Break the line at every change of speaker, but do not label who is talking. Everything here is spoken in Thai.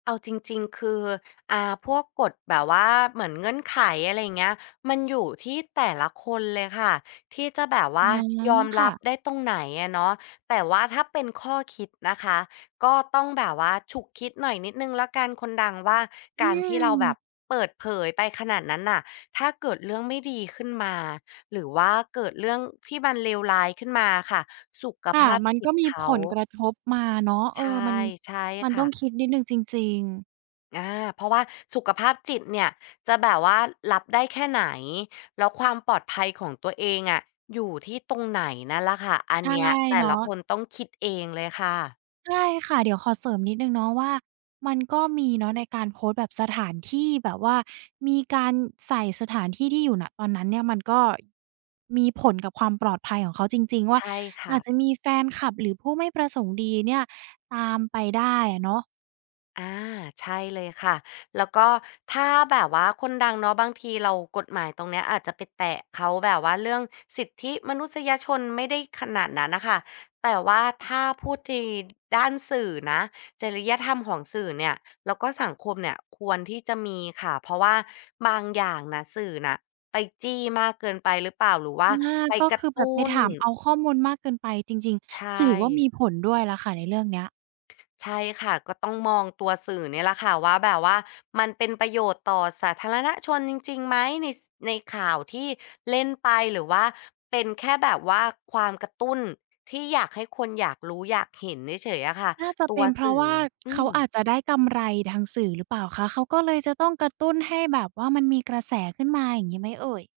เอาจริง ๆ คือ อา พวกกฎแบบว่าเหมือนเงื่อนไข อะไรอย่างเงี้ย มันอยู่ที่แต่ละคนเลยค่ะ ที่จะแบบว
อ
่
า
ายอม
ค
รั
่ะ
บได้ตรงไหนอะเนาะ แต่ว่าถ้าเป็นข้อคิดนะคะ ก็ต้องแบบว่าฉุกคิดหน่อยนิดหนึ่งแล้วกันคนดังว่า
อ
ก
ื
ารที่เราแบบ
ม
เปิดเผยไปขนาดนั้นน่ะ ถ้าเกิดเรื่องไม่ดีขึ้นมา หรือว่าเกิดเรื่องที่มันเลวร้ายขึ้นมาอะค่ะ สุข
ค
ภ
่ะ
าพ
มัน
จิ
ก็
ต
มี
เข
ผ
า
ลกระทบมาเนาะ เ
ใ
อ
ช
อ
่
มัน
ใช่
มัน
ค
ต
่
้อง
ะ
คิดนิดหนึ่งจริง ๆ
อา เพราะว่า สุขภาพจิตเนี่ย จะแบบว่ารับได้แค่ไหน แล้วความปลอดภัยของตัวเองอะ อยู่ที่ตรงไหนนั่นล่ะค่ะ อั
ใ
น
ช่
เนี้ยแต่
เนา
ละ
ะ
คนต้องคิดเองเลยค่ะ
ใช่ค่ะ เดี๋ยวขอเสริมนิดหนึ่งเนาะว่า มันก็มีเนาะในการโพสต์แบบสถานที่แบบว่ามีการใส่สถานที่ที่อยู่ ณ ตอนนั้นเนี่ย มันก็มีผลกับความปลอดภัยของเขาจริง ๆ ว่
ใ
า
ช่ค
อ
่
าจ
ะ
จะมีแฟนคลับ หรือผู้ไม่ประสงค์ดีเนี่ยตามไปได้อะเนาะ
อา ใช่เลยค่ะ แล้วก็ถ้าแบบว่าคนดังเนาะ บางทีเรา กฎหมายตรงนี้อาจจะไปแตะเขาแบบว่าเรื่องสิทธิมนุษยชนไม่ได้ขนาดนั้นน่ะค่ะ แต่ว่าถ้า พูดในด้านสื่อนะ จริยธรรมของสื่อเนี่ย แล้วก็สังคมเนี่ย ควรที่จะมีค่ะ เพราะว่าบางอย่างน่ะ สื่อน่ะไปจี้มากเกินไปหรือเปล่า? หรือว่
อ
า
า
ไป
ก็
กร
ค
ะ
ือ
ต
แบ
ุ้
บไปถ
น
ามเอาข้อมูลมากเกินไปจริง
ใช
ๆ สื่อว่าม
่
ีผลด้วยล่ะค่ะในเรื่องนี้
ใช่ค่ะ ก็ต้องมองตัวสื่อเนี่ยแหละค่ะ ว่าแบบว่า มันเป็นประโยชน์ต่อสาธารณชนจริง ๆ ไหม ใน ในข่าวที่เล่นไป หรือว่าเป็นแค่แบบว่าความกระตุ้น ที่อยากให้คนอยากรู้อยากเห็นเฉย ๆ อะค่ะ
น่าจะ
ต
เป
ัว
็นเพ
ส
รา
ื
ะ
่
ว
อ
่า
อื
เขาอ
ม
าจจะได้กำไรทางสื่อหรือเปล่าคะ? เขาก็เลยจะต้องกระตุ้นให้แบบว่ามันมีกระแสขึ้นมา อย่างงี้ไหมเอ่ย?